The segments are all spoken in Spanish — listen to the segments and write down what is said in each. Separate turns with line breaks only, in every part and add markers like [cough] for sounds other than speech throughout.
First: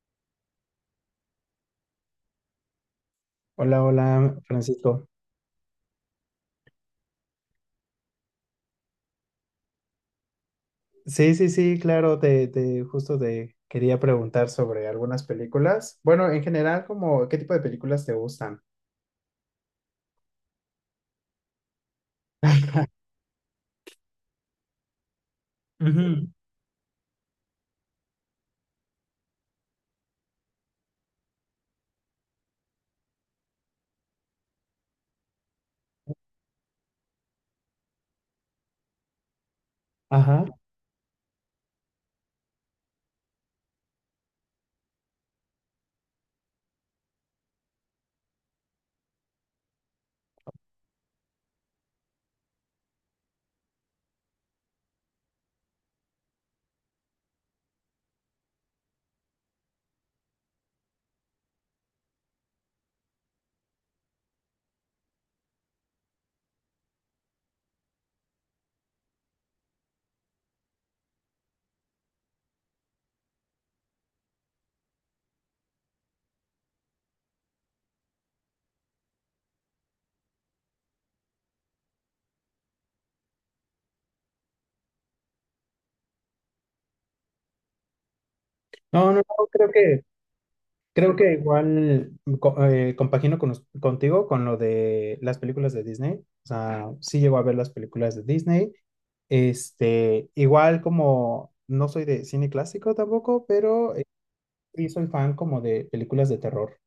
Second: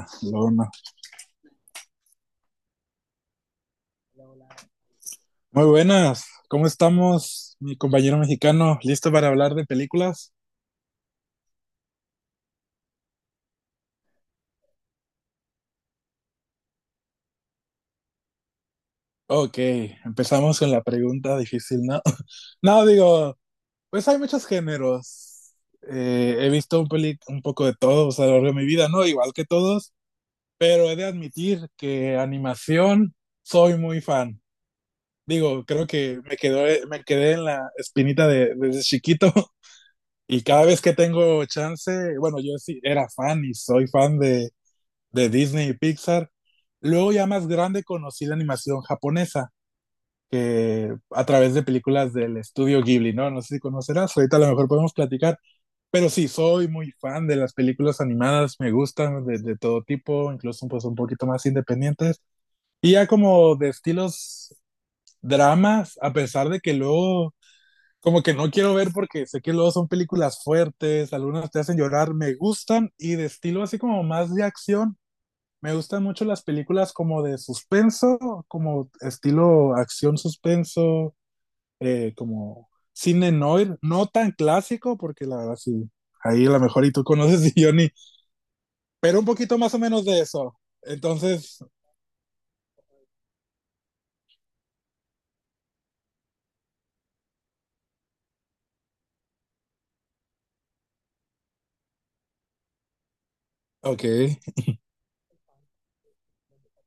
Barcelona.
Hola, hola, Francisco.
Muy buenas, ¿cómo estamos, mi compañero mexicano? ¿Listo para hablar de películas?
Sí, sí, sí, claro, justo te quería preguntar sobre algunas películas. Bueno, en general, como, ¿qué tipo de películas te gustan?
Ok, empezamos con la pregunta difícil, ¿no? [laughs] No, digo, pues hay muchos géneros.
Ujú.
He visto un poco de todos a lo largo de mi vida, ¿no? Igual que todos, pero he de admitir que animación soy muy fan. Digo, creo que me quedó, me quedé en la espinita de, desde chiquito [laughs] y
Ajá.
cada vez que tengo chance, bueno, yo sí era fan y soy fan de Disney y Pixar. Luego ya más grande conocí la animación japonesa, que a través de películas del estudio Ghibli, ¿no? No sé si conocerás, ahorita a lo mejor podemos platicar, pero sí, soy muy fan de las películas animadas, me gustan de todo tipo, incluso pues un poquito más independientes. Y ya como de estilos dramas, a pesar de que luego como que no quiero ver porque sé que luego son películas fuertes, algunas te hacen llorar, me gustan y de estilo así como más de acción, me gustan mucho las películas como de suspenso, como estilo acción suspenso, como cine noir, no tan clásico, porque la verdad sí, ahí a lo mejor y tú conoces [laughs] y yo ni,
No, no,
pero un
no,
poquito
creo
más o
que,
menos de eso.
creo que
Entonces,
igual compagino con, contigo con lo de las películas de Disney. O sea, sí llego a ver las películas de Disney. Este, igual como no soy de cine clásico tampoco, pero
ok,
sí soy fan como de películas de terror.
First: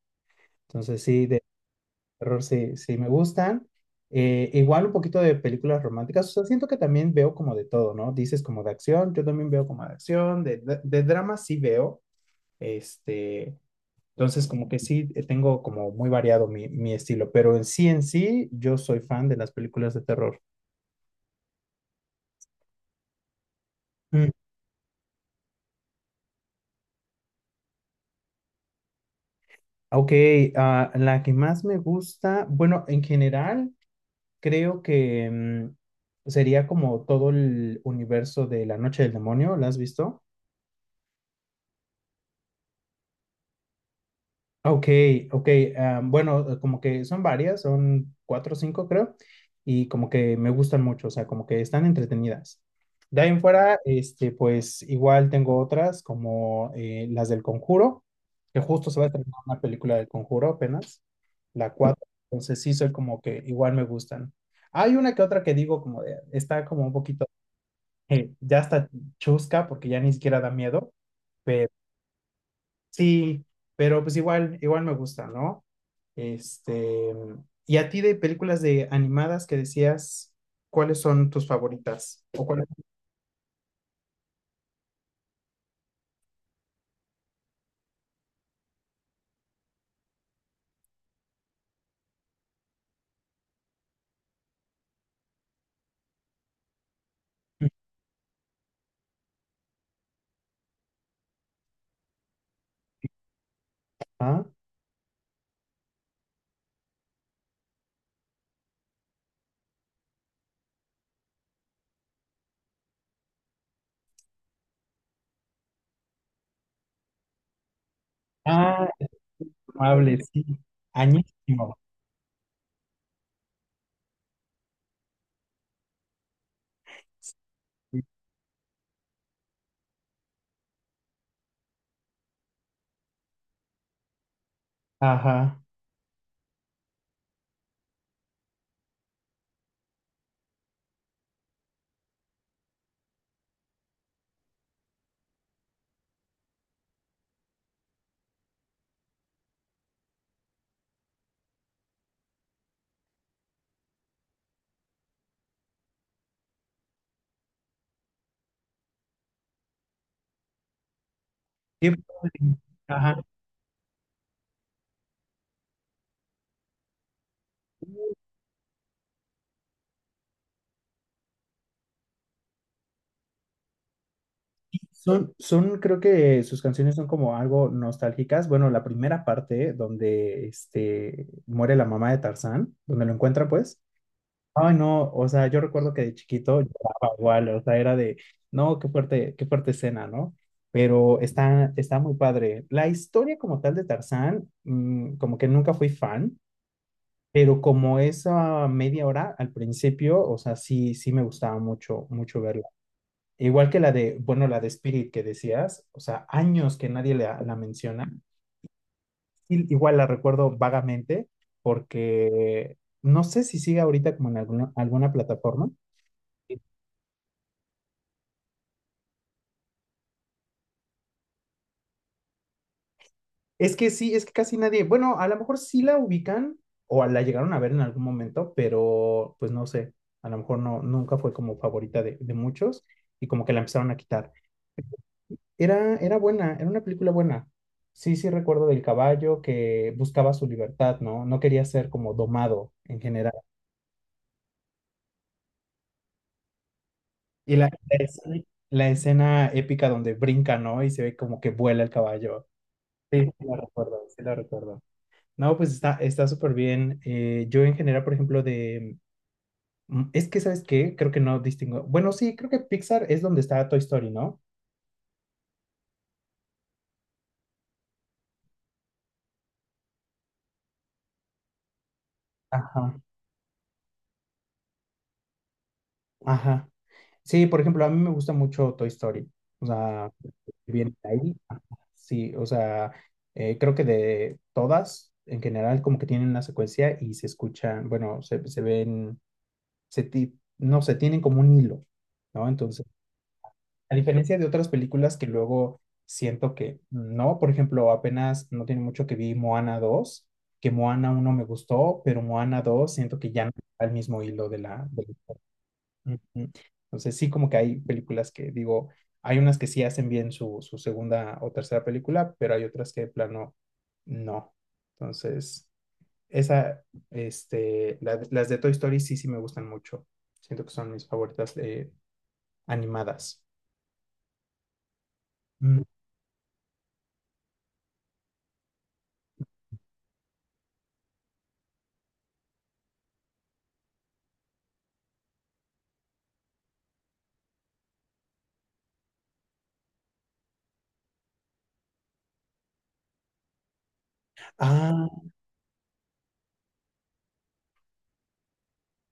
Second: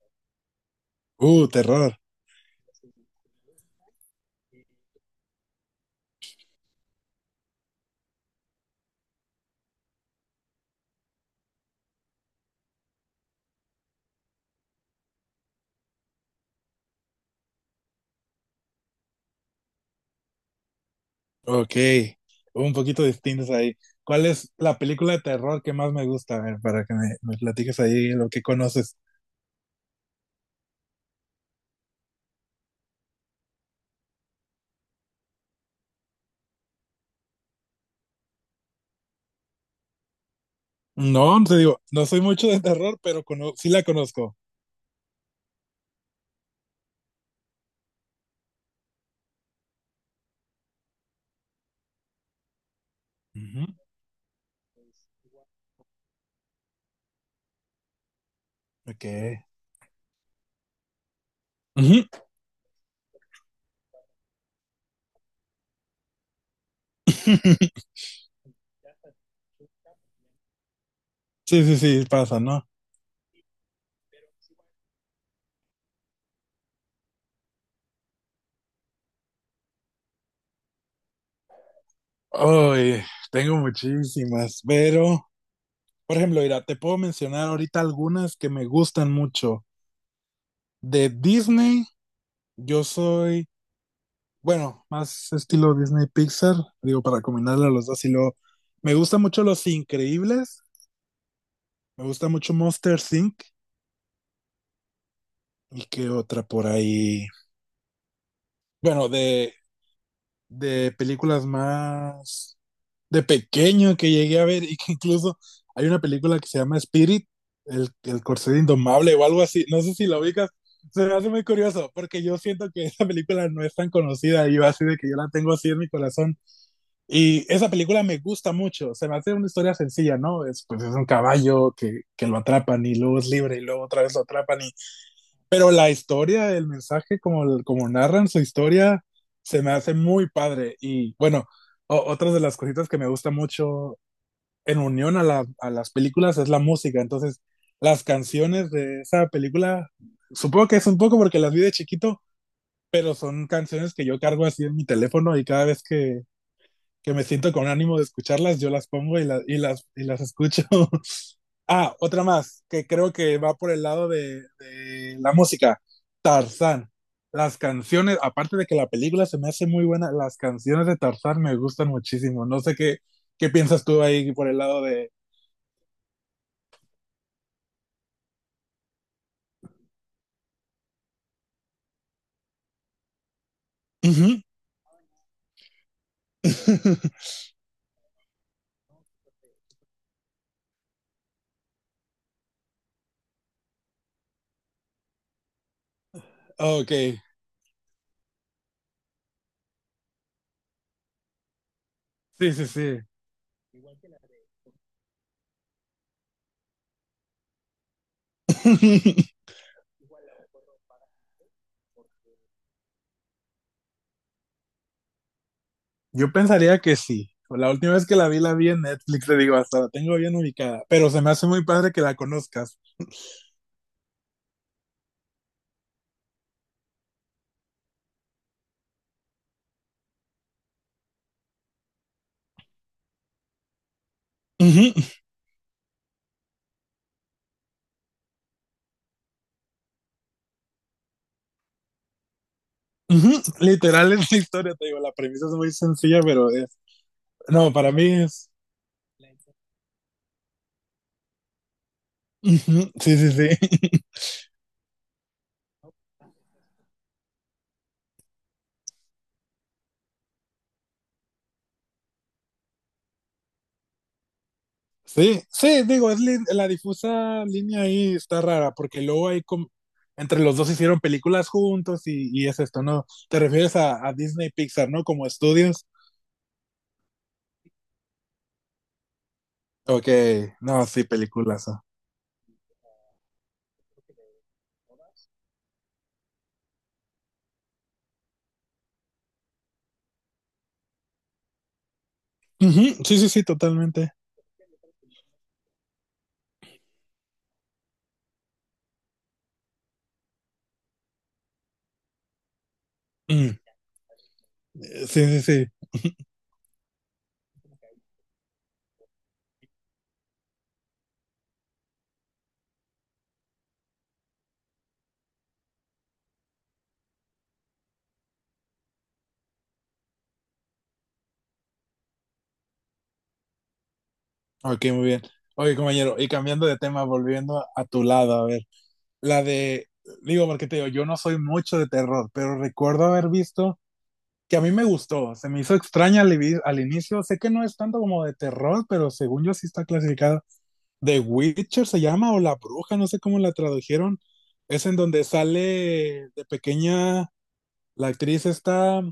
Entonces sí. de
terror,
Terror sí, sí me gustan. Igual un poquito de películas románticas. O sea, siento que también veo como de todo, ¿no? Dices como de acción, yo también veo como de acción, de, de drama sí veo. Este, entonces como que sí, tengo como muy variado mi estilo, pero en sí, en sí, yo soy fan de las películas de terror.
ok, un poquito distintos ahí. ¿Cuál
Mm.
es la película de terror que más me gusta? A ver, para me platiques ahí lo que conoces.
Ok, ah, la que más me gusta, bueno, en general creo que sería como todo el universo de La Noche del Demonio. ¿La has visto?
No, no te digo, no soy mucho de terror, pero sí la conozco.
Ok, ok. Ah, bueno, como que son varias, son cuatro o cinco creo, y como que me gustan mucho, o sea, como que están entretenidas. De ahí en
Ujú.
fuera, este, pues igual tengo otras como las del Conjuro, que justo se va
Ok.
a estrenar una película del Conjuro apenas, la cuatro,
Ujú.
entonces sí, soy como que igual me gustan. Hay una que otra que digo como de, está como un poquito,
[laughs]
ya está chusca porque ya ni siquiera da miedo.
Sí, sí, sí, pasa, ¿no?
Sí, pero pues igual, me gusta, ¿no? Este, y a ti de películas de animadas que decías, ¿cuáles son tus favoritas? ¿O cuáles?
Ay, tengo muchísimas, pero, por ejemplo, mira, te puedo mencionar ahorita algunas que me gustan mucho. De Disney, yo soy, bueno, más estilo Disney Pixar, digo, para combinarle a los dos, y luego, me gusta mucho Los Increíbles, me gusta mucho Monsters Inc.
Ah,
¿Y qué otra por ahí? Bueno, de películas más de pequeño que llegué a ver y que incluso hay una película que se llama Spirit, el corcel
ah,
indomable o algo así, no sé si
amable,
la
sí.
ubicas, se me hace muy
Añísimo.
curioso porque yo siento que esa película no es tan conocida y yo así de que yo la tengo así en mi corazón y esa película me gusta mucho, se me hace una historia sencilla, ¿no? Es, pues es un caballo que lo atrapan y luego es libre y luego otra vez lo atrapan y
Ajá.
pero la historia, el mensaje, como, como narran su historia, se me hace muy padre. Y bueno, otras de las cositas que me gusta mucho en unión a, a las películas es la música. Entonces, las canciones de esa película, supongo que es un poco porque las vi de chiquito, pero son canciones que yo cargo así en mi teléfono y cada vez que me siento con ánimo de escucharlas, yo las pongo y, y las escucho. [laughs]
Sí.
Ah, otra más, que creo
Ajá.
que va por el lado de la música. Tarzán. Las canciones, aparte de que la película se me hace muy buena, las canciones de Tarzán me gustan muchísimo. No sé qué, qué piensas tú ahí por el lado de...
Creo que sus canciones son como algo nostálgicas. Bueno, la primera parte donde este, muere la mamá de Tarzán, donde lo encuentra, pues.
Ujú.
Ay, no, o sea, yo recuerdo que de chiquito lloraba
[laughs]
igual, o sea, era de, no, qué fuerte escena, ¿no? Pero está muy padre. La historia como tal de Tarzán, como que nunca fui fan,
Ok,
pero como esa media hora al principio, o sea, sí, sí me gustaba mucho, mucho
sí,
verla.
sí, sí.
Igual que la de, bueno, la de Spirit que decías, o sea, años que nadie la menciona,
[laughs]
igual la recuerdo vagamente, porque no sé si sigue ahorita como en alguna plataforma.
Yo pensaría que sí. La última vez que la vi en Netflix, te digo, hasta la tengo bien ubicada. Pero se me hace muy padre que la conozcas.
Es que sí, es que casi nadie, bueno, a lo mejor sí la ubican o la llegaron a ver en algún momento, pero pues no sé, a lo mejor no, nunca fue como favorita de muchos, y como que la empezaron a quitar. Era buena, era una película buena. Sí, sí recuerdo del caballo que buscaba su libertad, ¿no? No quería ser como domado en general.
Ujú, literal es la historia, te digo, la premisa es muy sencilla, pero es...
Y la,
No, para
la
mí
escena
es...
la escena épica donde brinca, ¿no? Y se ve como que vuela el caballo.
Ujú, sí,
Sí,
sí,
sí
sí.
la
[laughs]
recuerdo, sí la recuerdo. No, pues está súper bien. Yo en general, por ejemplo, es que, ¿sabes qué? Creo que no distingo. Bueno, sí, creo que Pixar es donde está Toy Story, ¿no?
Sí, sí, digo, la difusa línea ahí está rara, porque luego entre los dos hicieron películas juntos y es esto,
Ajá.
¿no? Te refieres a Disney Pixar, ¿no? Como estudios.
Ajá. Sí, por ejemplo, a mí me gusta mucho Toy Story. O
Ok,
sea,
no,
viene
sí,
de ahí. Ajá.
películas. Ah.
Sí, o sea, creo que de todas, en general, como que tienen una secuencia y se escuchan, bueno, se ven, no sé, tienen como un hilo, ¿no? Entonces,
Ujú, sí, sí, sí,
a
totalmente.
diferencia de otras películas que luego siento que no, por ejemplo, apenas no tiene mucho que vi Moana dos, que Moana uno me gustó, pero Moana dos siento que ya no
Mm,
está el mismo hilo de la, de
sí,
la-
sí, sí.
Ujú. Entonces sí, como que hay películas que digo, hay unas que sí hacen bien su segunda o tercera película, pero hay otras que de plano no. Entonces, esa, las de Toy Story sí, sí me gustan mucho. Siento que son mis favoritas, animadas.
Ok, muy bien. Oye,
Mm.
compañero, y cambiando de tema, volviendo a tu lado, a ver. La de, digo, porque te digo, yo no soy mucho de terror, pero recuerdo haber visto que a mí me gustó, se me hizo extraña al inicio, sé que no es tanto como de terror, pero según yo sí está clasificada. The Witcher se llama o La Bruja, no sé cómo la tradujeron. Es en
Ah,
donde sale de pequeña la actriz esta,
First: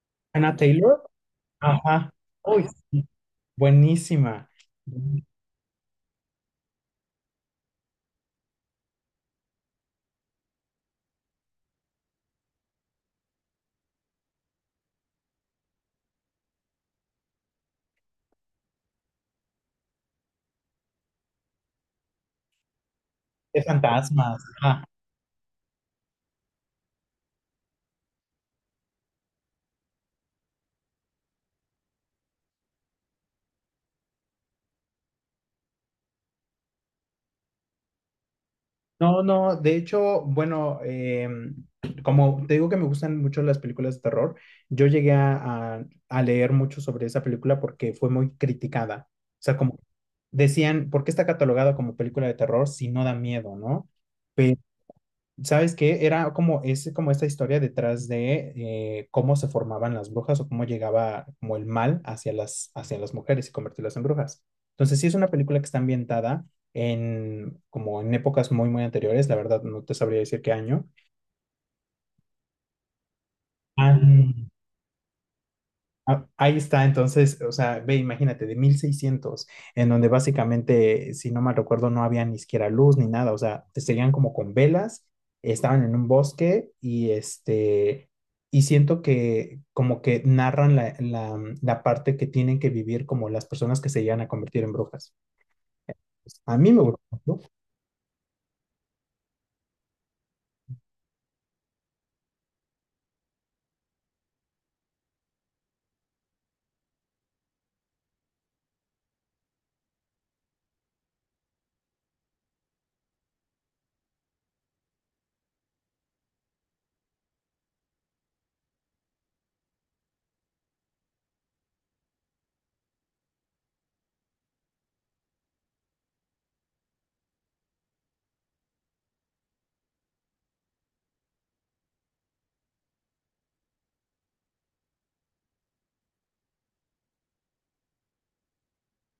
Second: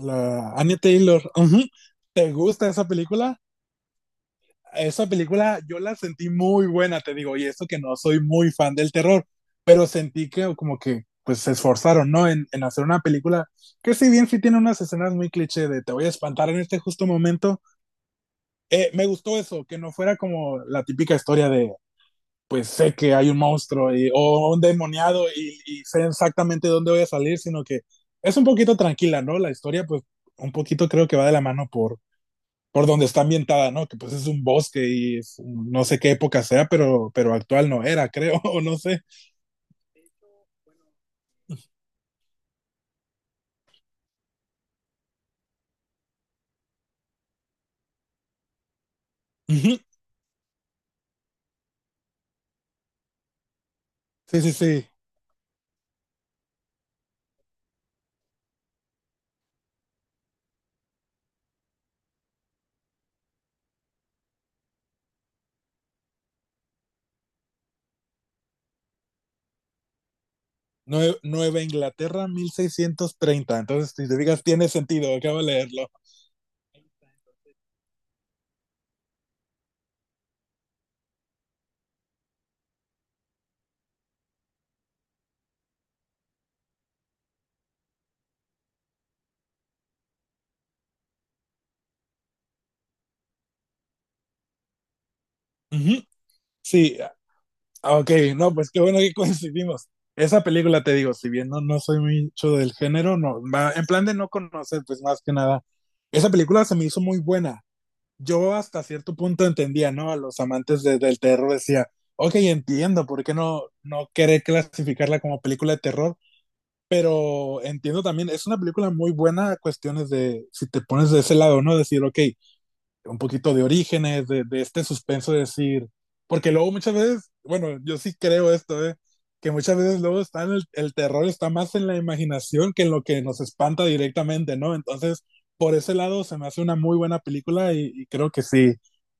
la
Anna
Annie
Taylor,
Taylor. [laughs] Ujú.
ajá,
¿Te
uy,
gusta esa
sí,
película?
buenísima,
Esa
de
película yo la sentí muy buena, te digo, y eso que no soy muy fan del terror, pero sentí que como que pues se esforzaron, ¿no? En hacer una película que si bien sí tiene unas escenas muy cliché de te voy a espantar en este justo momento, me gustó eso, que no fuera como la típica historia de pues sé que hay un monstruo y,
fantasmas,
o un
ajá.
demoniado y sé exactamente dónde voy a salir, sino que es un poquito tranquila, ¿no? La historia pues un poquito creo que va de la mano por donde está ambientada, ¿no? Que pues es un bosque y es no sé qué época sea, pero actual no era, creo, [laughs] o no sé.
No, no, de hecho, bueno, como te digo que me gustan mucho las películas de terror, yo llegué a leer mucho sobre esa película porque fue muy criticada, o sea, como
Ujú.
decían, ¿por qué está catalogada como película de terror si no da miedo, no?
Sí, sí, sí.
¿Sabes qué? Era como, es como esta historia detrás de cómo se formaban las brujas o cómo llegaba como el mal hacia hacia las mujeres y convertirlas en brujas. Entonces, sí, es una película que está ambientada en como en épocas muy, muy anteriores. La verdad, no te sabría decir qué año.
Nueva Inglaterra, 1630. Entonces, si te digas,
Ah.
tiene sentido, acabo de leerlo.
Ah, ahí está, entonces, o sea, ve, imagínate, de 1600, en donde básicamente, si no mal recuerdo, no había ni siquiera luz ni nada, o sea, te seguían como con velas, estaban en un bosque y este, y siento que como que narran la parte que tienen que vivir como las personas que se llegan a convertir en brujas.
Ujú.
A mí me
Sí,
gustó.
ah, ok, no, pues qué bueno que coincidimos. Esa película, te digo, si bien no, no soy mucho del género, no, en plan de no conocer, pues más que nada. Esa película se me hizo muy buena. Yo hasta cierto punto entendía, ¿no? A los amantes del terror decía, ok, entiendo por qué no, no querer clasificarla como película de terror, pero entiendo también, es una película muy buena a cuestiones de, si te pones de ese lado, ¿no? Decir, ok, un poquito de orígenes, de, este suspenso de decir, porque luego muchas veces, bueno, yo sí creo esto, ¿eh? Que muchas veces luego está en terror está más en la imaginación que en lo que nos espanta directamente, ¿no? Entonces, por ese lado se me hace una muy buena película y creo que sí,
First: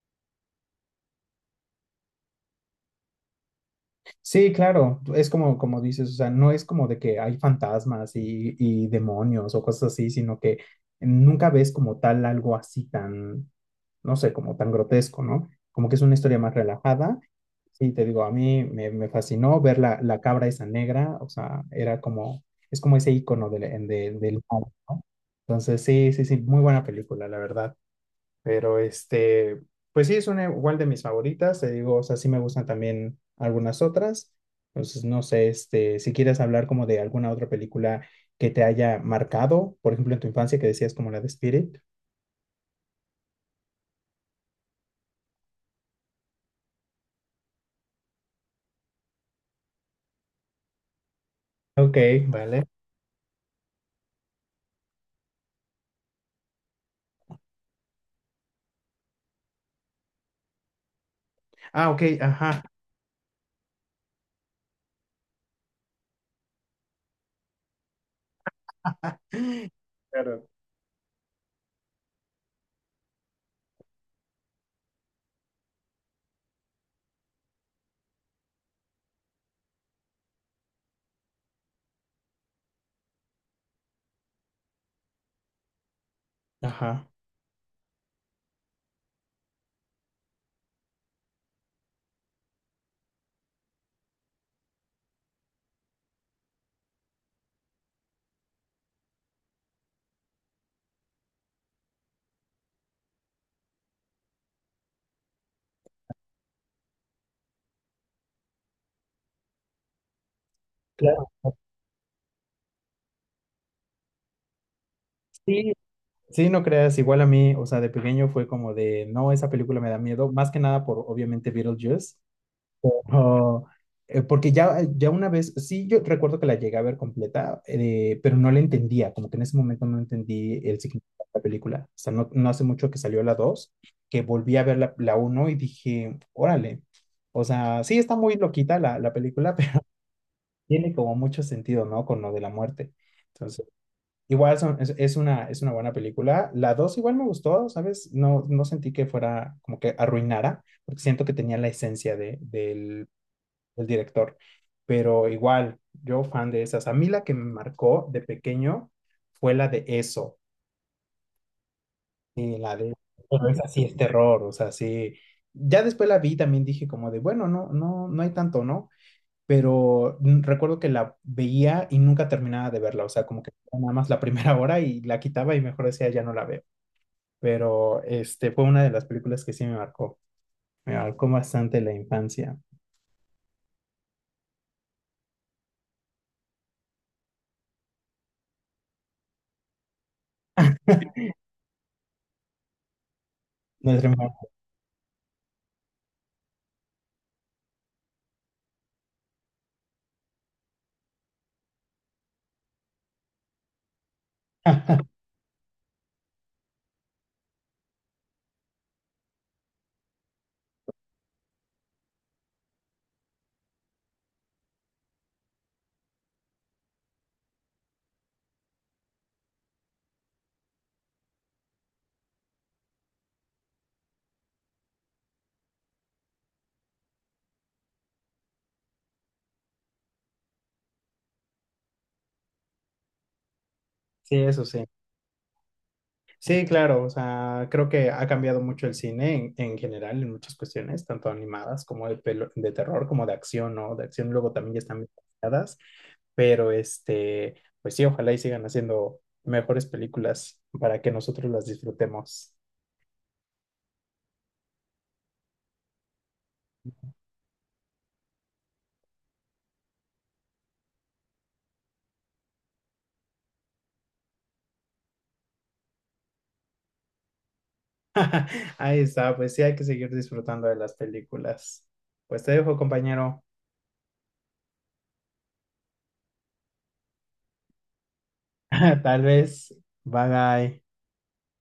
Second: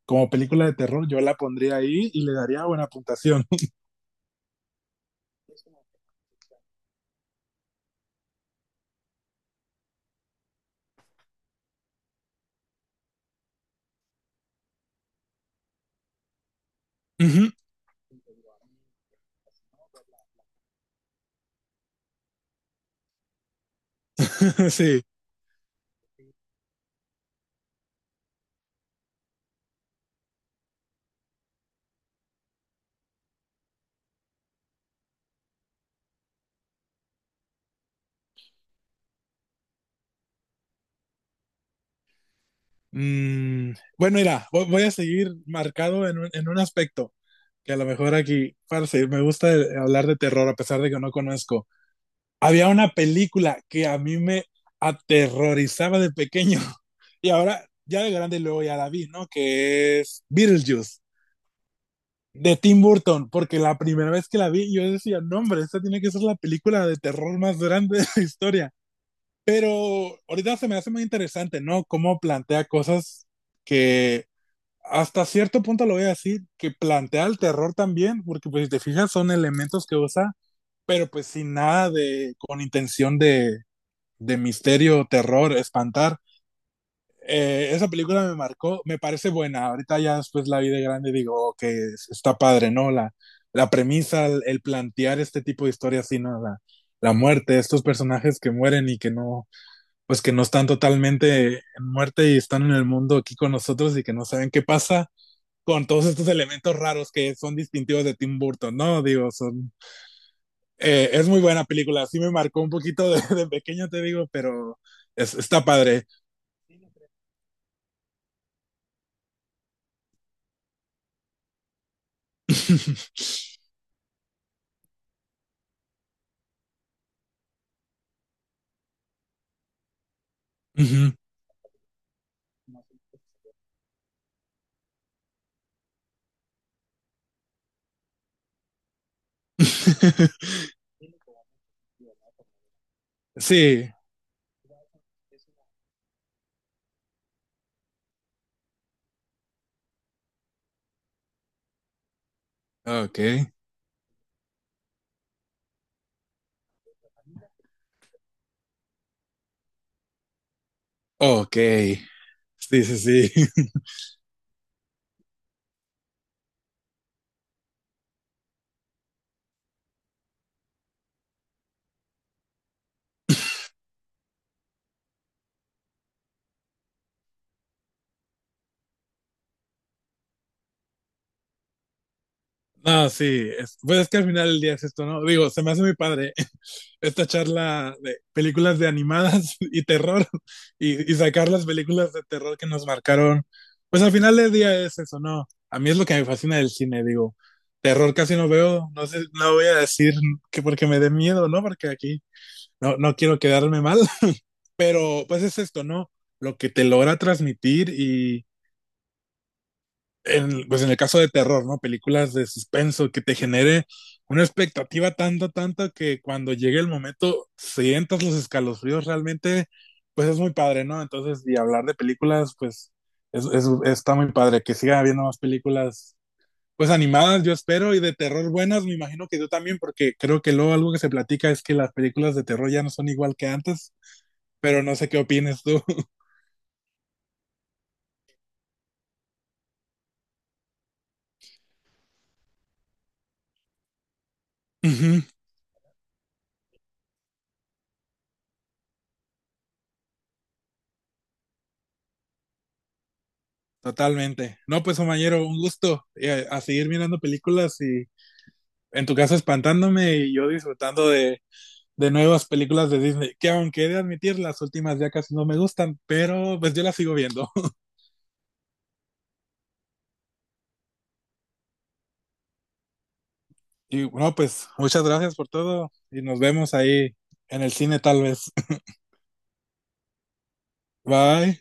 como película de terror yo la pondría ahí y le daría buena puntuación.
Sí, claro, es como, como dices, o sea, no es como de que hay fantasmas y demonios o cosas así, sino que nunca ves como tal algo así tan, no sé, como tan grotesco, ¿no? Como que es una historia más relajada.
[laughs] Ujú,
Sí, te digo, a mí me fascinó ver la cabra esa negra, o sea, era como, es como ese icono del mal,
[laughs]
¿no?
sí.
Entonces, sí, sí, sí, muy buena película, la verdad. Pero este, pues sí, es una igual de mis favoritas, te digo, o sea, sí me gustan también algunas otras. Entonces, no sé, este, si quieres hablar como de alguna otra película que te haya marcado, por ejemplo, en tu infancia que decías como la de Spirit.
Mm, bueno, mira, voy a seguir marcado en un aspecto que a lo mejor aquí, parce, me gusta hablar de terror a pesar de que no conozco.
Ok, vale.
Había una película que a mí me aterrorizaba de pequeño [laughs] y ahora ya de grande luego ya la vi, ¿no? Que es Beetlejuice
Ah, ok,
de
ajá.
Tim Burton, porque la primera vez que la vi yo decía, no hombre, esta tiene que ser la película de terror más grande de la historia.
[laughs]
Pero
Claro.
ahorita se me hace muy interesante, ¿no? Cómo plantea cosas que hasta cierto punto lo voy a decir, que plantea el terror también, porque pues si te fijas son elementos que usa, pero pues sin nada de, con intención de misterio, terror, espantar.
Ajá.
Esa película me marcó, me parece buena. Ahorita ya después la vi de grande y digo que okay, está padre, ¿no? La premisa, plantear este tipo de historias, así, ¿no? La muerte, estos personajes que mueren y que no, pues que no están totalmente en muerte y están en el mundo aquí con nosotros y que no saben qué pasa con todos estos elementos raros que son distintivos de Tim Burton, ¿no? Digo, son... es
Claro.
muy buena película, sí me marcó un poquito de pequeño, te digo, pero es, está
Sí,
padre.
sí, no creas, igual a mí, o sea, de pequeño fue como de, no, esa película me da miedo, más que nada por obviamente Beetlejuice.
[laughs]
Ojo. Porque ya, ya una vez, sí, yo recuerdo que la llegué a ver completa, pero no la entendía, como que en ese momento no entendí el
Ujú.
significado de la película. O sea, no, no hace mucho que salió la dos, que volví a ver la uno y dije, órale, o sea, sí está muy loquita la película, [laughs] pero
[laughs]
tiene como mucho sentido, ¿no? Con lo de la muerte. Entonces,
Sí,
igual es una buena película. La 2 igual me gustó, ¿sabes? No, no sentí que fuera como que arruinara, porque siento que tenía la esencia de, del
ok,
el director. Pero igual, yo fan de esas. A mí la que me marcó de pequeño fue la de Eso.
ok.
Y la
Sí,
de...
sí,
Pero
sí.
es
[laughs]
así, es terror, o sea, sí. Ya después la vi, también dije como de, bueno, no, no, no hay tanto, ¿no? Pero recuerdo que la veía y nunca terminaba de verla, o sea, como que nada más la [laughs] primera hora y la quitaba y mejor decía, ya no la veo. Pero este fue una de las películas que sí me marcó bastante la infancia.
No, sí, pues es que al final del día es esto, ¿no? Digo, se me hace muy padre [laughs] esta charla de películas de animadas [laughs] y terror y sacar las películas de terror que nos marcaron. Pues
Nuestra
al final del
[laughs]
día es eso, ¿no? A mí es lo que me fascina del cine, digo, terror casi no veo, no sé, no voy a decir que porque me dé miedo, ¿no? Porque aquí no, no quiero quedarme mal.
infancia.
Pero pues es esto, ¿no? Lo que te logra transmitir y en, pues en el caso de terror, ¿no? Películas de suspenso que te genere una expectativa tanto, tanto que cuando llegue el momento sientas los escalofríos realmente, pues es muy padre, ¿no? Entonces, y hablar de películas, pues es, está muy padre, que siga habiendo más películas pues animadas, yo espero, y de terror buenas, me imagino que tú también, porque creo que luego algo que se platica es que las películas de terror ya no son igual que antes,
Sí, eso sí.
pero no sé qué opines tú.
Sí, claro, o sea, creo que ha cambiado mucho el cine en, general, en muchas cuestiones, tanto animadas como de terror, como de acción, ¿no? De acción luego también ya están bien
[laughs]
animadas, pero este, pues sí, ojalá y sigan haciendo mejores películas para que nosotros las disfrutemos.
Totalmente. No, pues, compañero, un gusto a, seguir mirando películas y en tu caso espantándome y yo disfrutando de nuevas películas de Disney, que aunque he de admitir, las últimas ya casi no me gustan, pero pues yo las sigo viendo. [laughs]
[laughs] Ahí está, pues sí, hay que seguir disfrutando de las películas. Pues te dejo, compañero.
Y bueno, pues muchas gracias por todo y nos vemos ahí en el cine tal vez. [laughs]
[laughs] Tal vez. Bye bye.
Bye.